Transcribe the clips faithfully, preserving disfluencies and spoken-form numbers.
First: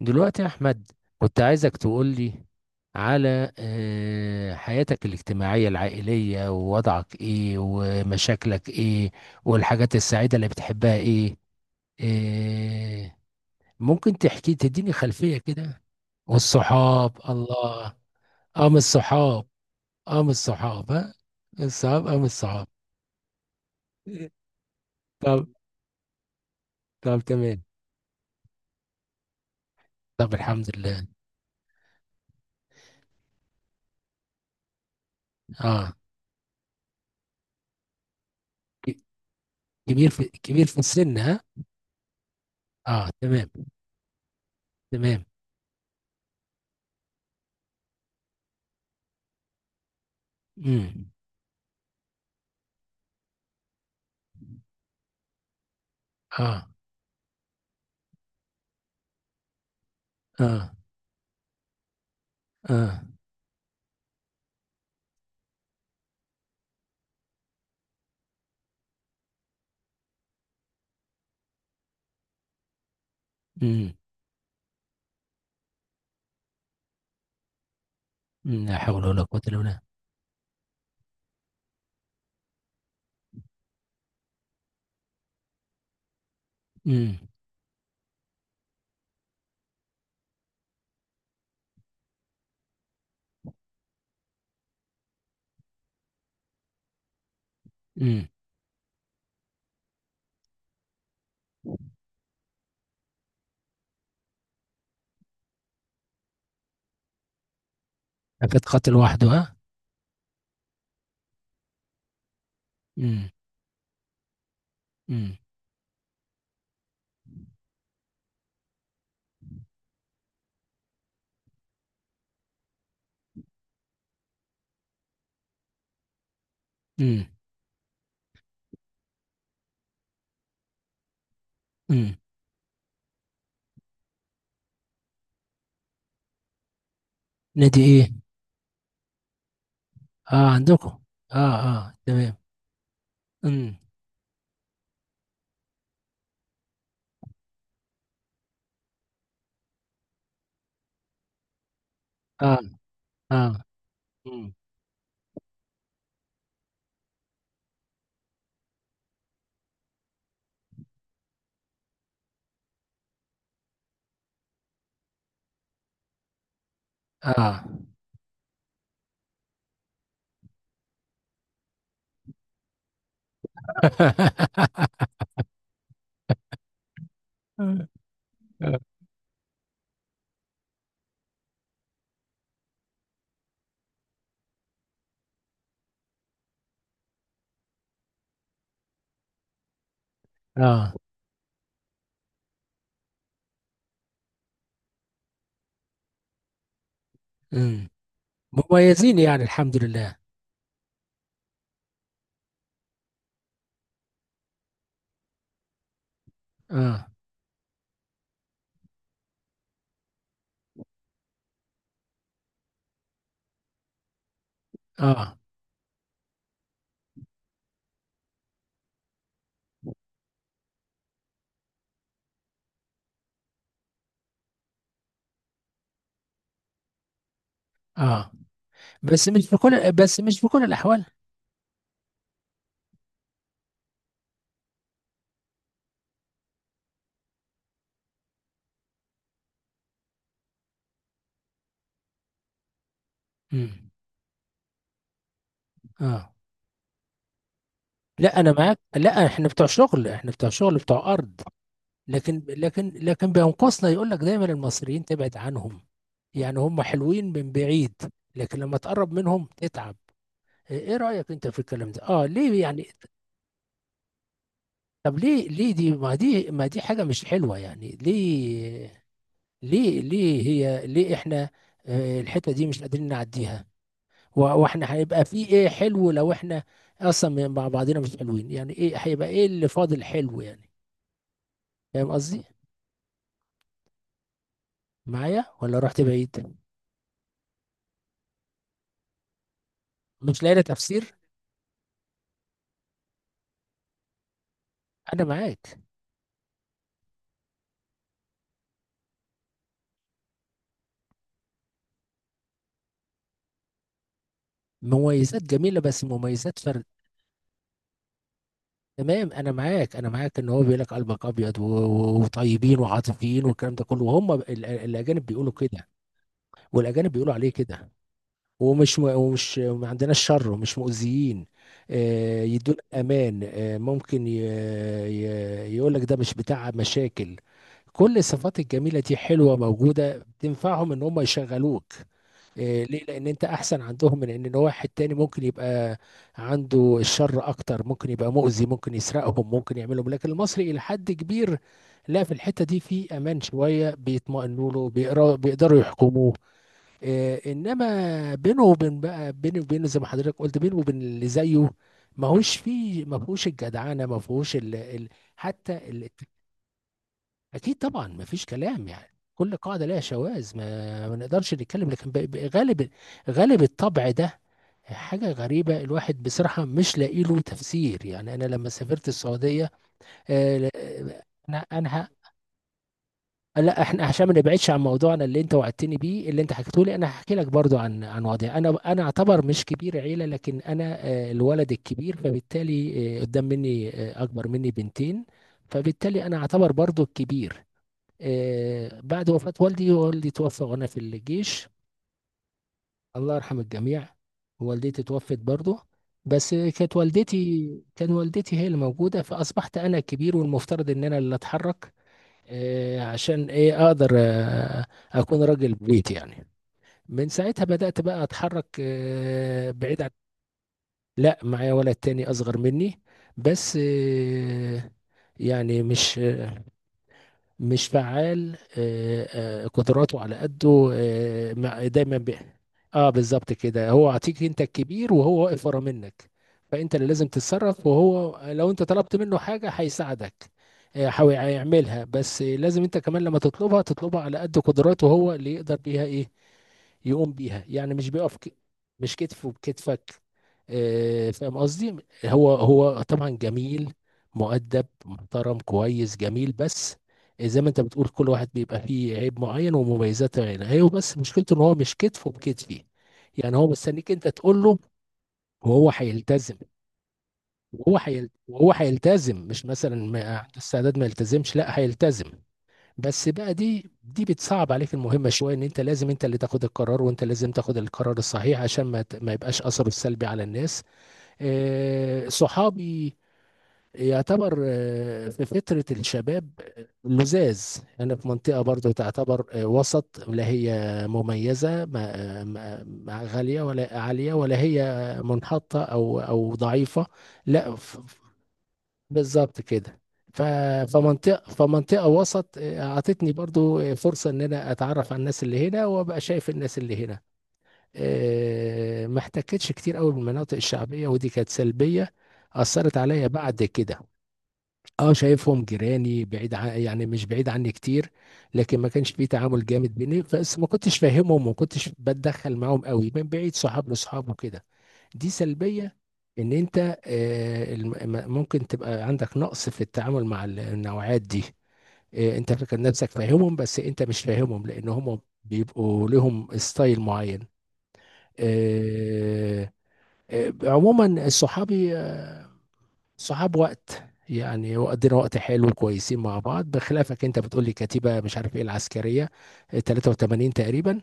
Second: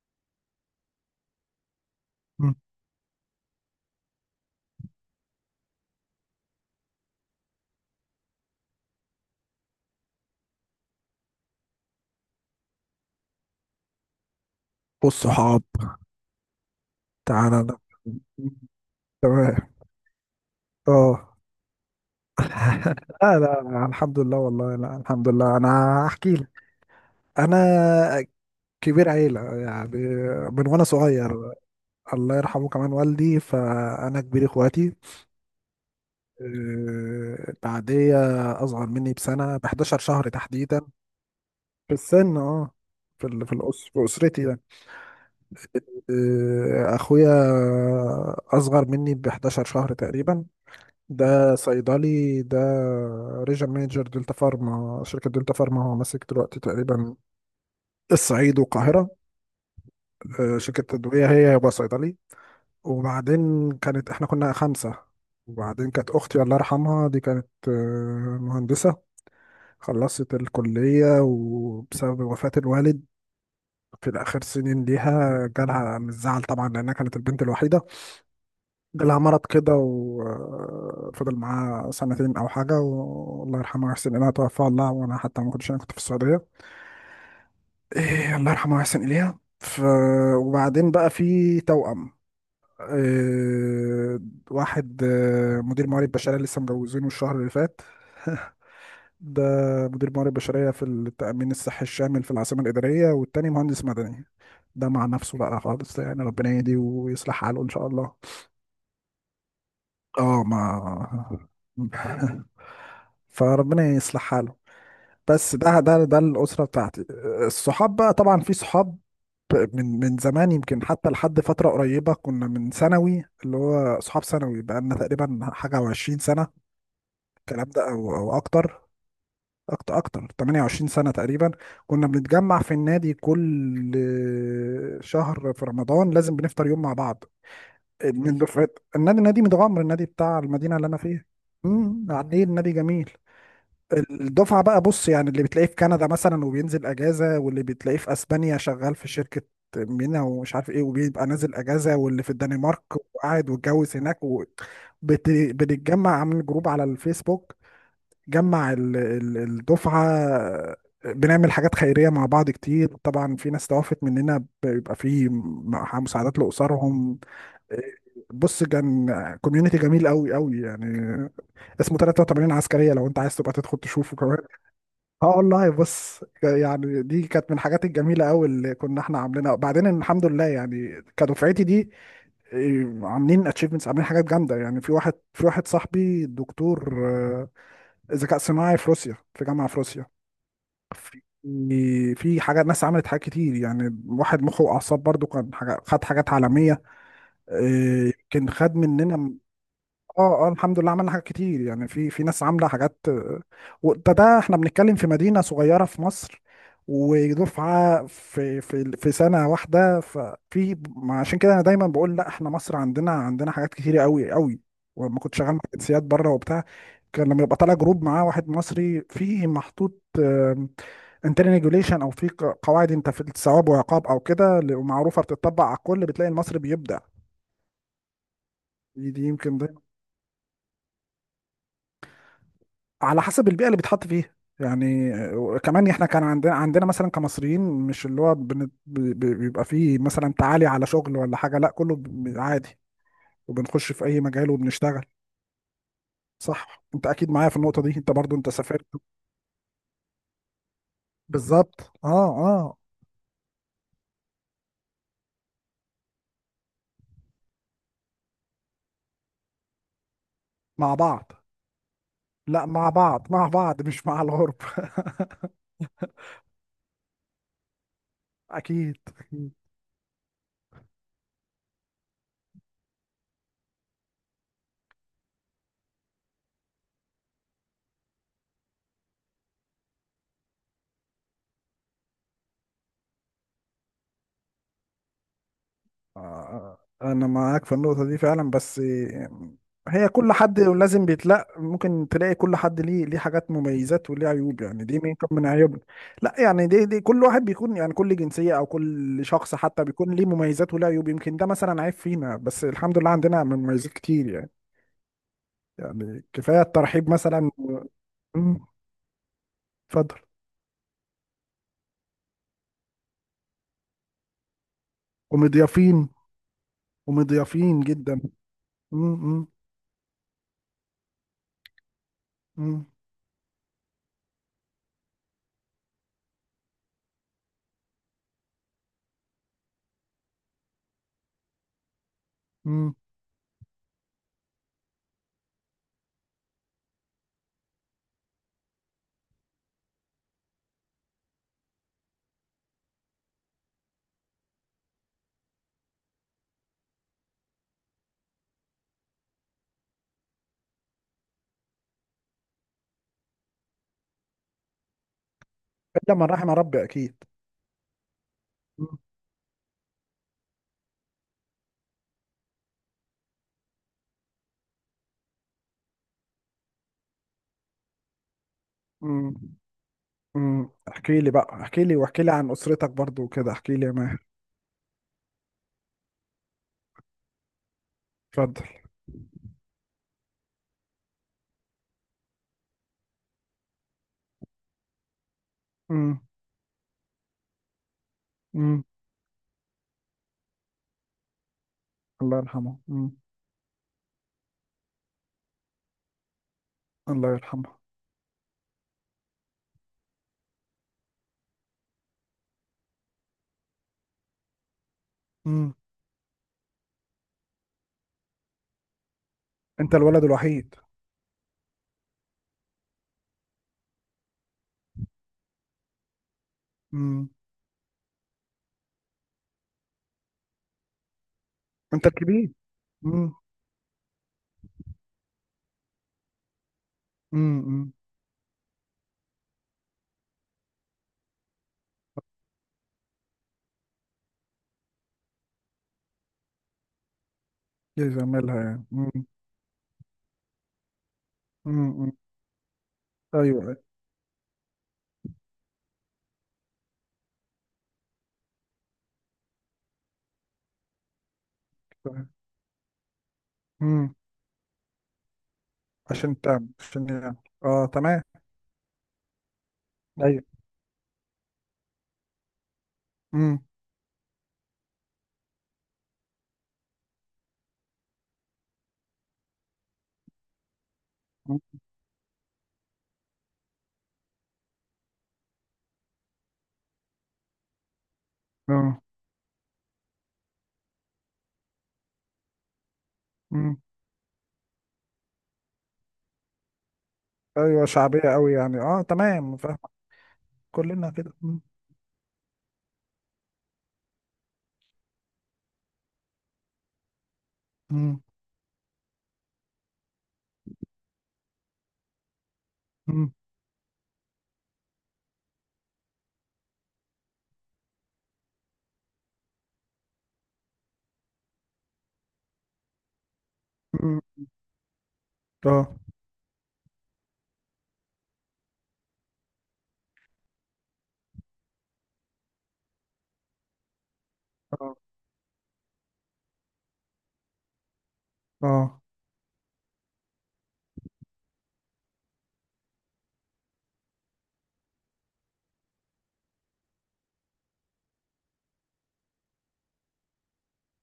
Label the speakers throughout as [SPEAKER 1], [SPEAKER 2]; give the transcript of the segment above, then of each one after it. [SPEAKER 1] دلوقتي يا أحمد، كنت عايزك تقولي
[SPEAKER 2] مم.
[SPEAKER 1] على آه، حياتك الاجتماعية العائلية ووضعك إيه ومشاكلك إيه والحاجات السعيدة اللي بتحبها إيه. آه، ممكن تحكي تديني خلفية
[SPEAKER 2] والصحاب
[SPEAKER 1] كده. والصحاب
[SPEAKER 2] تعالى ده.
[SPEAKER 1] الله.
[SPEAKER 2] مم.
[SPEAKER 1] أم الصحاب،
[SPEAKER 2] تمام.
[SPEAKER 1] أم الصحاب ها،
[SPEAKER 2] اه.
[SPEAKER 1] الصحاب أم الصحاب.
[SPEAKER 2] لا لا لا، الحمد لله، والله لا الحمد
[SPEAKER 1] طب،
[SPEAKER 2] لله، انا احكي لك.
[SPEAKER 1] طب تمام.
[SPEAKER 2] انا كبير عيلة يعني.
[SPEAKER 1] طب
[SPEAKER 2] من
[SPEAKER 1] الحمد
[SPEAKER 2] وانا
[SPEAKER 1] لله.
[SPEAKER 2] صغير، الله يرحمه كمان والدي، فانا كبير اخواتي.
[SPEAKER 1] اه.
[SPEAKER 2] آه، بعديه اصغر
[SPEAKER 1] ك-
[SPEAKER 2] مني بسنة، ب
[SPEAKER 1] كبير،
[SPEAKER 2] حداشر شهر
[SPEAKER 1] في
[SPEAKER 2] شهر
[SPEAKER 1] كبير في
[SPEAKER 2] تحديدا.
[SPEAKER 1] السن ها.
[SPEAKER 2] في السن، اه.
[SPEAKER 1] اه
[SPEAKER 2] في ال-
[SPEAKER 1] تمام.
[SPEAKER 2] في الأس... في اسرتي يعني.
[SPEAKER 1] تمام.
[SPEAKER 2] آه، اخويا اصغر مني ب أحد عشر شهرا شهر تقريبا.
[SPEAKER 1] امم.
[SPEAKER 2] ده صيدلي ده. ريجن مانجر دلتا فارما، شركة دلتا فارما، هو ماسك دلوقتي
[SPEAKER 1] اه،
[SPEAKER 2] تقريبا الصعيد والقاهرة. آه،
[SPEAKER 1] اه،
[SPEAKER 2] شركة تدوية هي. هو صيدلي.
[SPEAKER 1] اه.
[SPEAKER 2] وبعدين كانت احنا كنا خمسة. وبعدين كانت أختي الله يرحمها دي، كانت آه، مهندسة، خلصت الكلية، وبسبب وفاة الوالد
[SPEAKER 1] امم.
[SPEAKER 2] في الآخر سنين ليها جالها من الزعل طبعا، لأنها كانت البنت الوحيدة.
[SPEAKER 1] أمم، لا حول
[SPEAKER 2] جالها
[SPEAKER 1] ولا قوة
[SPEAKER 2] مرض
[SPEAKER 1] الا
[SPEAKER 2] كده
[SPEAKER 1] بالله.
[SPEAKER 2] وفضل معاه سنتين أو حاجة، والله يرحمه ويحسن إليها، توفى. الله وأنا حتى ما كنتش، أنا كنت في السعودية.
[SPEAKER 1] امم.
[SPEAKER 2] إيه، الله يرحمه ويحسن إليها ف... وبعدين بقى في توأم. إيه... واحد آه، مدير موارد بشرية، لسه مجوزينه الشهر اللي فات.
[SPEAKER 1] امم.
[SPEAKER 2] ده مدير موارد بشرية في التأمين الصحي الشامل في العاصمة الإدارية، والتاني مهندس مدني. ده مع نفسه بقى خالص يعني، ربنا يهديه ويصلح حاله إن شاء الله.
[SPEAKER 1] كانت قتل وحده ها.
[SPEAKER 2] اه. ما
[SPEAKER 1] امم.
[SPEAKER 2] فربنا يصلح حاله.
[SPEAKER 1] امم.
[SPEAKER 2] بس ده ده ده الأسرة بتاعتي. الصحاب بقى، طبعا في صحاب من من زمان، يمكن حتى لحد فترة قريبة، كنا من ثانوي اللي هو صحاب ثانوي، بقى لنا تقريبا حاجة وعشرين سنة
[SPEAKER 1] امم.
[SPEAKER 2] الكلام ده، أو أو أكتر. أكتر أكتر 28 سنة تقريبا. كنا
[SPEAKER 1] أمم.
[SPEAKER 2] بنتجمع في النادي كل شهر، في رمضان لازم بنفطر يوم مع بعض،
[SPEAKER 1] نادي ايه؟
[SPEAKER 2] من دفعت النادي. نادي متغمر، النادي بتاع
[SPEAKER 1] اه
[SPEAKER 2] المدينه اللي انا
[SPEAKER 1] عندكم.
[SPEAKER 2] فيها.
[SPEAKER 1] اه اه
[SPEAKER 2] امم
[SPEAKER 1] تمام.
[SPEAKER 2] عاملين نادي جميل.
[SPEAKER 1] امم.
[SPEAKER 2] الدفعه بقى، بص يعني، اللي بتلاقيه في كندا مثلا وبينزل اجازه، واللي بتلاقيه في اسبانيا شغال في شركه مينا ومش عارف ايه وبيبقى نازل اجازه، واللي في
[SPEAKER 1] اه.
[SPEAKER 2] الدنمارك وقاعد
[SPEAKER 1] اه.
[SPEAKER 2] واتجوز هناك و...
[SPEAKER 1] امم.
[SPEAKER 2] بت... بنتجمع، عامل جروب على الفيسبوك جمع ال... ال... الدفعه. بنعمل حاجات خيريه مع بعض كتير، طبعا في ناس توفت مننا بيبقى في مساعدات لاسرهم.
[SPEAKER 1] اه.
[SPEAKER 2] بص، كان كوميونتي جميل قوي قوي يعني. اسمه ثلاثة وثمانين عسكريه، لو انت عايز تبقى تدخل تشوفه كمان. اه والله، بص يعني دي كانت من الحاجات الجميله قوي اللي كنا احنا عاملينها. بعدين الحمد لله يعني، كدفعتي دي، إيه، عاملين اتشيفمنتس، عاملين حاجات جامده يعني. في واحد في واحد صاحبي دكتور آه، ذكاء صناعي في روسيا، في جامعه في روسيا.
[SPEAKER 1] اه.
[SPEAKER 2] في في حاجات، ناس عملت حاجات كتير يعني. واحد مخه واعصاب برضو كان حاجة، خد حاجات عالميه،
[SPEAKER 1] امم.
[SPEAKER 2] إيه، يمكن خد
[SPEAKER 1] مميزين
[SPEAKER 2] مننا.
[SPEAKER 1] يعني الحمد لله.
[SPEAKER 2] اه اه الحمد لله، عملنا حاجات كتير يعني. في في ناس عامله حاجات. وده ده احنا بنتكلم في مدينه صغيره في مصر،
[SPEAKER 1] اه
[SPEAKER 2] ودفعه في في في سنه واحده، ففي ما عشان كده انا دايما بقول، لا احنا مصر عندنا، عندنا حاجات كتير قوي قوي. ولما كنت
[SPEAKER 1] اه.
[SPEAKER 2] شغال مع جنسيات بره وبتاع، كان لما يبقى طالع جروب معاه واحد مصري فيه محطوط انترنال ريجوليشن، او في ق- قواعد انت في الثواب وعقاب او كده، ل- معروفه بتطبق على الكل، بتلاقي المصري بيبدع.
[SPEAKER 1] اه.
[SPEAKER 2] دي دي
[SPEAKER 1] بس مش في
[SPEAKER 2] يمكن ده
[SPEAKER 1] كل بس مش في كل الاحوال.
[SPEAKER 2] على حسب البيئه اللي بيتحط فيها. يعني آه، كمان احنا كان عندنا، عندنا مثلا كمصريين، مش اللي هو بن- بي- بي- بيبقى فيه مثلا تعالي على شغل ولا حاجه، لا كله ب- عادي.
[SPEAKER 1] امم.
[SPEAKER 2] وبنخش في اي مجال وبنشتغل.
[SPEAKER 1] اه.
[SPEAKER 2] صح، انت اكيد معايا في النقطه دي، انت برضو
[SPEAKER 1] لا
[SPEAKER 2] انت
[SPEAKER 1] انا معاك،
[SPEAKER 2] سافرت.
[SPEAKER 1] لا، احنا بتوع شغل، احنا بتوع شغل بتوع ارض.
[SPEAKER 2] بالظبط، اه.
[SPEAKER 1] لكن
[SPEAKER 2] اه
[SPEAKER 1] لكن لكن بينقصنا، يقول لك دايما المصريين تبعد عنهم. يعني هم حلوين من بعيد، لكن لما تقرب منهم تتعب.
[SPEAKER 2] مع
[SPEAKER 1] ايه رأيك
[SPEAKER 2] بعض.
[SPEAKER 1] انت في الكلام ده؟ اه ليه
[SPEAKER 2] لا
[SPEAKER 1] يعني؟
[SPEAKER 2] مع بعض مع بعض، مش مع الغرب.
[SPEAKER 1] طب ليه؟ ليه دي ما دي ما دي حاجة مش حلوة يعني؟
[SPEAKER 2] اكيد.
[SPEAKER 1] ليه؟ ليه ليه هي ليه احنا آه، الحتة دي مش قادرين نعديها؟ و- واحنا هيبقى في ايه حلو لو احنا اصلا مع بعضنا مش حلوين؟ يعني ايه هيبقى ايه اللي فاضل حلو يعني؟ فاهم قصدي؟ معايا ولا رحت بعيد؟
[SPEAKER 2] آه، انا معاك في النقطة دي فعلا، بس هي كل
[SPEAKER 1] مش لاقي
[SPEAKER 2] حد
[SPEAKER 1] لها
[SPEAKER 2] لازم
[SPEAKER 1] تفسير.
[SPEAKER 2] بيتلاقي، ممكن تلاقي كل حد ليه، ليه حاجات مميزات وليه عيوب يعني، دي من
[SPEAKER 1] انا
[SPEAKER 2] كم من
[SPEAKER 1] معاك.
[SPEAKER 2] عيوبنا. لا يعني دي دي كل واحد بيكون يعني، كل جنسية او كل شخص حتى بيكون ليه مميزات وليه عيوب. يمكن ده مثلا عيب فينا، بس الحمد لله عندنا مميزات كتير يعني.
[SPEAKER 1] مميزات جميله بس
[SPEAKER 2] يعني
[SPEAKER 1] مميزات
[SPEAKER 2] كفاية
[SPEAKER 1] فرد.
[SPEAKER 2] الترحيب مثلا. مم.
[SPEAKER 1] تمام انا معاك، انا
[SPEAKER 2] اتفضل.
[SPEAKER 1] معاك ان هو بيقول لك قلبك ابيض و- و- وطيبين وعاطفيين والكلام ده كله، وهم ال- ال- الاجانب بيقولوا كده.
[SPEAKER 2] ومضيافين.
[SPEAKER 1] والاجانب بيقولوا عليه
[SPEAKER 2] ومضيافين
[SPEAKER 1] كده.
[SPEAKER 2] جدا.
[SPEAKER 1] ومش م...
[SPEAKER 2] مم. مم.
[SPEAKER 1] ومش ما عندناش شر ومش مؤذيين. آه، يدون
[SPEAKER 2] مم.
[SPEAKER 1] امان. آه، ممكن ي... ي... يقول لك ده مش بتاع مشاكل. كل الصفات الجميله دي حلوه موجوده، تنفعهم ان هم يشغلوك. إيه،
[SPEAKER 2] مم.
[SPEAKER 1] ليه؟ لان انت احسن عندهم من ان واحد تاني ممكن يبقى عنده الشر اكتر، ممكن يبقى مؤذي، ممكن يسرقهم، ممكن يعملهم. لكن المصري الى حد كبير لا، في الحتة دي في امان شوية، بيطمئنوا له، بيقرا- بيقدروا يحكموه. إيه، انما بينه وبين بقى بينه وبينه، زي ما حضرتك قلت، بينه وبين اللي زيه ما هوش فيه، ما فيهوش الجدعنة، ما فيهوش ال... ال... حتى.
[SPEAKER 2] الا من رحم ربي اكيد.
[SPEAKER 1] اكيد طبعا، ما فيش كلام
[SPEAKER 2] مم.
[SPEAKER 1] يعني. كل قاعده لها شواذ، ما, ما نقدرش نتكلم، لكن ب- ب- غالب، غالب الطبع ده. حاجه غريبه، الواحد بصراحه مش لاقي له تفسير يعني. انا لما سافرت
[SPEAKER 2] مم.
[SPEAKER 1] السعوديه آه، ل-
[SPEAKER 2] امم احكي
[SPEAKER 1] آه،
[SPEAKER 2] لي بقى،
[SPEAKER 1] انا
[SPEAKER 2] احكي لي،
[SPEAKER 1] انا ه-
[SPEAKER 2] واحكي لي عن اسرتك برضو وكده، احكي
[SPEAKER 1] لا،
[SPEAKER 2] لي يا
[SPEAKER 1] احنا
[SPEAKER 2] ماهر.
[SPEAKER 1] عشان ما نبعدش عن موضوعنا اللي انت وعدتني بيه، اللي انت حكيته لي، انا هحكي لك برضو عن عن وضعي.
[SPEAKER 2] اتفضل.
[SPEAKER 1] انا انا اعتبر مش كبير عيله، لكن انا آه، الولد الكبير، فبالتالي آه، قدام مني آه، اكبر مني بنتين،
[SPEAKER 2] امم.
[SPEAKER 1] فبالتالي انا اعتبر برضو الكبير.
[SPEAKER 2] امم.
[SPEAKER 1] آه، بعد وفاة والدي، والدي توفى وأنا في الجيش.
[SPEAKER 2] الله يرحمه. امم.
[SPEAKER 1] الله يرحم الجميع. والدتي توفت برضه، بس كانت
[SPEAKER 2] الله
[SPEAKER 1] والدتي،
[SPEAKER 2] يرحمه
[SPEAKER 1] كان والدتي هي اللي موجودة، فأصبحت أنا الكبير، والمفترض إن أنا اللي أتحرك آه، عشان إيه أقدر آه، أكون
[SPEAKER 2] امم
[SPEAKER 1] راجل بيت يعني. من ساعتها بدأت بقى أتحرك آه،
[SPEAKER 2] انت
[SPEAKER 1] بعيد عن.
[SPEAKER 2] الولد الوحيد؟
[SPEAKER 1] لا، معايا ولد تاني أصغر مني، بس آه، يعني مش،
[SPEAKER 2] امم.
[SPEAKER 1] مش فعال. آه، آه، قدراته على قده. آه، مع-
[SPEAKER 2] انت
[SPEAKER 1] دايما ب...
[SPEAKER 2] الكبير.
[SPEAKER 1] اه
[SPEAKER 2] امم.
[SPEAKER 1] بالظبط كده، هو عطيك انت الكبير وهو واقف ورا منك، فانت اللي لازم تتصرف.
[SPEAKER 2] امم.
[SPEAKER 1] وهو لو انت طلبت منه حاجه هيساعدك، آه، هو هيعملها. بس لازم انت كمان لما تطلبها، تطلبها على قد قدراته، هو اللي يقدر بيها ايه يقوم بيها يعني. مش بيقف ك...
[SPEAKER 2] يزملها يعني.
[SPEAKER 1] مش
[SPEAKER 2] امم.
[SPEAKER 1] كتفه بكتفك. آه، فاهم قصدي؟
[SPEAKER 2] امم.
[SPEAKER 1] هو هو طبعا
[SPEAKER 2] ايوه.
[SPEAKER 1] جميل، مؤدب، محترم، كويس، جميل. بس زي ما انت بتقول، كل واحد بيبقى فيه عيب معين ومميزات معينة. هي بس مشكلته ان هو مش كتفه بكتفي، يعني هو مستنيك
[SPEAKER 2] امم.
[SPEAKER 1] انت تقول له وهو
[SPEAKER 2] عشان
[SPEAKER 1] هيلتزم.
[SPEAKER 2] تعمل، عشان يعني. اه،
[SPEAKER 1] وهو
[SPEAKER 2] تمام.
[SPEAKER 1] هيل... وهو هيلتزم، مش مثلا ما
[SPEAKER 2] ايوه.
[SPEAKER 1] عنده استعداد ما يلتزمش، لا هيلتزم. بس بقى
[SPEAKER 2] امم.
[SPEAKER 1] دي دي بتصعب عليك المهمة شوية، ان انت لازم انت اللي تاخد القرار، وانت لازم تاخد القرار الصحيح عشان ما ت- ما يبقاش اثره السلبي على الناس. آه، صحابي يعتبر آه، في فترة الشباب لزاز. أنا في منطقة برضو
[SPEAKER 2] اه.
[SPEAKER 1] تعتبر آه، وسط، لا هي مميزة، ما ما- ما غالية
[SPEAKER 2] امم.
[SPEAKER 1] ولا عالية، ولا هي منحطة أو أو ضعيفة، لا.
[SPEAKER 2] ايوه
[SPEAKER 1] ف- ف-
[SPEAKER 2] شعبيه قوي يعني. اه، تمام،
[SPEAKER 1] بالظبط
[SPEAKER 2] فاهم.
[SPEAKER 1] كده. ف-
[SPEAKER 2] كلنا كده.
[SPEAKER 1] فمنطقة
[SPEAKER 2] امم.
[SPEAKER 1] فمنطقة وسط آه، أعطتني برضو آه، فرصة إن أنا أتعرف على الناس اللي هنا، وأبقى شايف الناس اللي هنا.
[SPEAKER 2] امم.
[SPEAKER 1] آه، ما احتكتش كتير قوي بالمناطق الشعبية، ودي كانت سلبية أثرت عليا بعد كده. اه، شايفهم جيراني، بعيد عن، يعني مش بعيد عني كتير، لكن ما كانش في تعامل جامد بيني. بس ما كنتش فاهمهم، وما كنتش بتدخل معاهم قوي، من بعيد صحاب
[SPEAKER 2] امم.
[SPEAKER 1] لصحاب وكده. دي سلبية
[SPEAKER 2] اه.
[SPEAKER 1] ان انت آه، الم- م- ممكن تبقى عندك نقص في التعامل مع ال- النوعات دي. آه، انت فاكر نفسك فاهمهم، بس انت مش فاهمهم،
[SPEAKER 2] اه.
[SPEAKER 1] لان هم بيبقوا لهم ستايل معين.
[SPEAKER 2] اه.
[SPEAKER 1] آه، آه، عموما صحابي صحاب وقت يعني، وقضينا وقت حلو، كويسين مع بعض. بخلافك انت بتقول لي كتيبة، مش عارف ايه، العسكرية اه، ثلاثة وتمانين تقريبا.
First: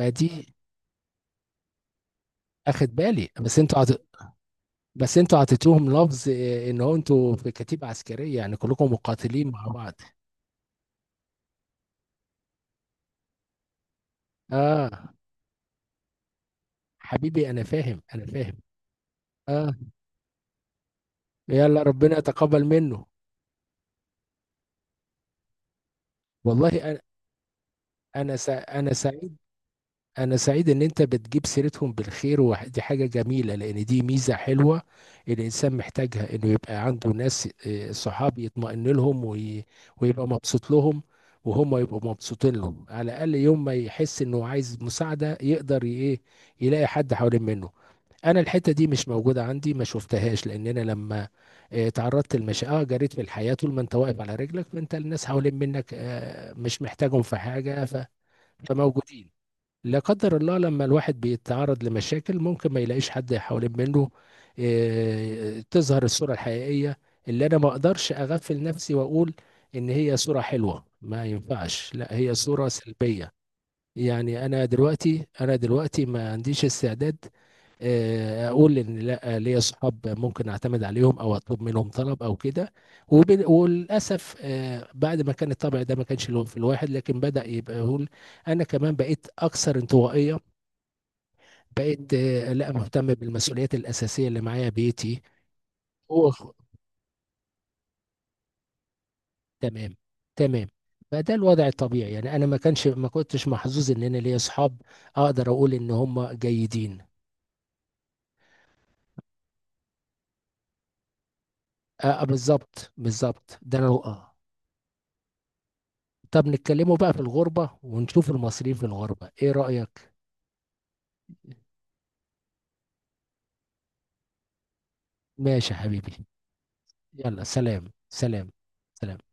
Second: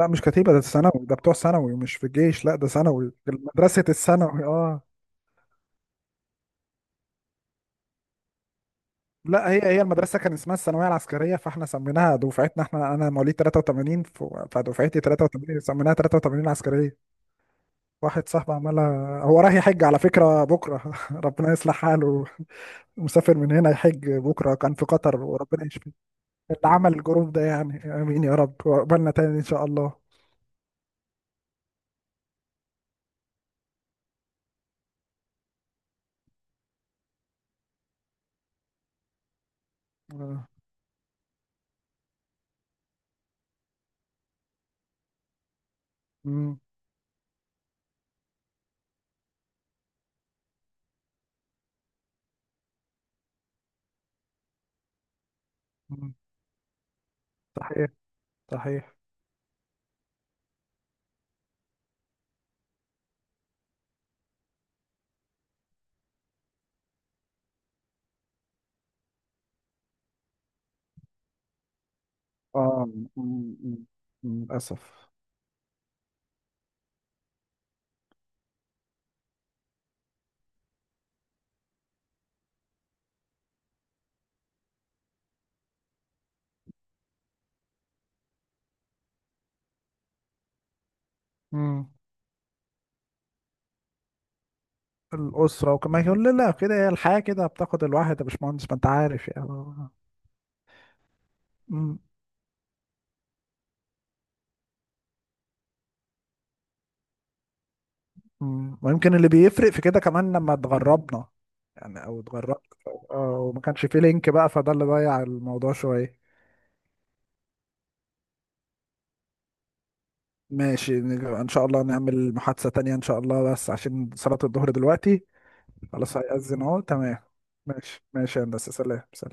[SPEAKER 2] لا مش كتيبة، ده ثانوي، ده بتوع ثانوي مش في الجيش. لا ده
[SPEAKER 1] اخد
[SPEAKER 2] ثانوي،
[SPEAKER 1] بالي.
[SPEAKER 2] ده
[SPEAKER 1] بس انتوا
[SPEAKER 2] مدرسة
[SPEAKER 1] عط...
[SPEAKER 2] الثانوي. اه.
[SPEAKER 1] بس انتوا عطيتوهم لفظ اه، ان هو انتوا في كتيبة عسكرية، يعني كلكم مقاتلين
[SPEAKER 2] لا هي
[SPEAKER 1] مع
[SPEAKER 2] هي
[SPEAKER 1] بعض.
[SPEAKER 2] المدرسة كان اسمها الثانوية العسكرية، فاحنا سميناها دفعتنا احنا، انا مواليد تلاتة وتمانين ف-
[SPEAKER 1] اه
[SPEAKER 2] فدفعتي تلاتة وتمانين سميناها ثلاثة وثمانين عسكرية.
[SPEAKER 1] حبيبي، انا فاهم انا
[SPEAKER 2] واحد صاحبي
[SPEAKER 1] فاهم
[SPEAKER 2] عملها هو رايح
[SPEAKER 1] اه،
[SPEAKER 2] يحج على فكرة بكرة. ربنا يصلح
[SPEAKER 1] يلا ربنا
[SPEAKER 2] حاله.
[SPEAKER 1] يتقبل منه.
[SPEAKER 2] مسافر من هنا يحج بكرة، كان في قطر وربنا يشفيه، اللي
[SPEAKER 1] والله
[SPEAKER 2] عمل
[SPEAKER 1] انا،
[SPEAKER 2] الجروب ده يعني. امين يا
[SPEAKER 1] انا
[SPEAKER 2] رب،
[SPEAKER 1] سع- انا
[SPEAKER 2] وقبلنا
[SPEAKER 1] سعيد.
[SPEAKER 2] تاني ان شاء الله.
[SPEAKER 1] أنا سعيد إن أنت بتجيب سيرتهم بالخير، ودي حاجة جميلة، لأن دي ميزة حلوة الإنسان محتاجها، إنه يبقى عنده ناس آه، صحاب يطمئن لهم وي- ويبقى
[SPEAKER 2] آه.
[SPEAKER 1] مبسوط لهم، وهم يبقوا مبسوطين لهم. على الأقل يوم ما يحس إنه عايز مساعدة يقدر ي- إيه
[SPEAKER 2] مم.
[SPEAKER 1] يلاقي حد حوالين منه. انا الحته دي مش موجوده عندي، ما شفتهاش، لان انا لما آه، تعرضت لمشاكل اه، جريت في الحياه. طول ما انت واقف على رجلك فانت الناس حوالين منك
[SPEAKER 2] مم.
[SPEAKER 1] آه، مش محتاجهم في حاجه،
[SPEAKER 2] صحيح
[SPEAKER 1] ف...
[SPEAKER 2] صحيح
[SPEAKER 1] فموجودين. لا قدر الله لما الواحد بيتعرض لمشاكل، ممكن ما يلاقيش حد حوالين منه. آه، تظهر الصورة الحقيقية، اللي أنا ما أقدرش أغفل نفسي وأقول إن هي صورة حلوة. ما ينفعش، لا هي صورة
[SPEAKER 2] اه. م-
[SPEAKER 1] سلبية.
[SPEAKER 2] م- م-
[SPEAKER 1] يعني أنا
[SPEAKER 2] للأسف.
[SPEAKER 1] دلوقتي، أنا دلوقتي ما عنديش استعداد آه، أقول إن لا، ليا صحاب ممكن أعتمد عليهم أو أطلب منهم طلب أو كده. وبال- وللأسف آه، بعد ما كان الطبع ده ما كانش له في الواحد، لكن بدأ يبقى يقول. انا كمان بقيت اكثر انطوائيه،
[SPEAKER 2] امم.
[SPEAKER 1] بقيت آه، لا مهتم بالمسؤوليات الأساسية اللي معايا، بيتي.
[SPEAKER 2] الأسرة، وكمان يقول
[SPEAKER 1] هو
[SPEAKER 2] لي لا
[SPEAKER 1] خ-
[SPEAKER 2] كده هي الحياة كده بتاخد الواحد يا باشمهندس، ما أنت عارف يعني.
[SPEAKER 1] تمام، تمام. فده الوضع
[SPEAKER 2] م-
[SPEAKER 1] الطبيعي يعني، أنا ما كانش ما كنتش محظوظ إن أنا ليا أصحاب أقدر أقول إن هم جيدين.
[SPEAKER 2] م. ويمكن اللي بيفرق في كده كمان لما اتغربنا، يعني،
[SPEAKER 1] آه
[SPEAKER 2] أو
[SPEAKER 1] آه،
[SPEAKER 2] اتغربت.
[SPEAKER 1] بالظبط،
[SPEAKER 2] اه،
[SPEAKER 1] بالظبط
[SPEAKER 2] وما
[SPEAKER 1] ده أنا
[SPEAKER 2] كانش فيه لينك
[SPEAKER 1] آه.
[SPEAKER 2] بقى، فده اللي ضيع الموضوع شوية.
[SPEAKER 1] طب نتكلموا بقى في الغربة، ونشوف المصريين في الغربة إيه رأيك؟
[SPEAKER 2] ماشي، نج- إن شاء الله نعمل محادثة تانية إن شاء الله، بس عشان صلاة الظهر دلوقتي.
[SPEAKER 1] ماشي يا حبيبي.
[SPEAKER 2] خلاص، هيأذن أهو، تمام.
[SPEAKER 1] يلا سلام،
[SPEAKER 2] ماشي ماشي يا
[SPEAKER 1] سلام،
[SPEAKER 2] هندسة، سلام
[SPEAKER 1] سلام.
[SPEAKER 2] سلام.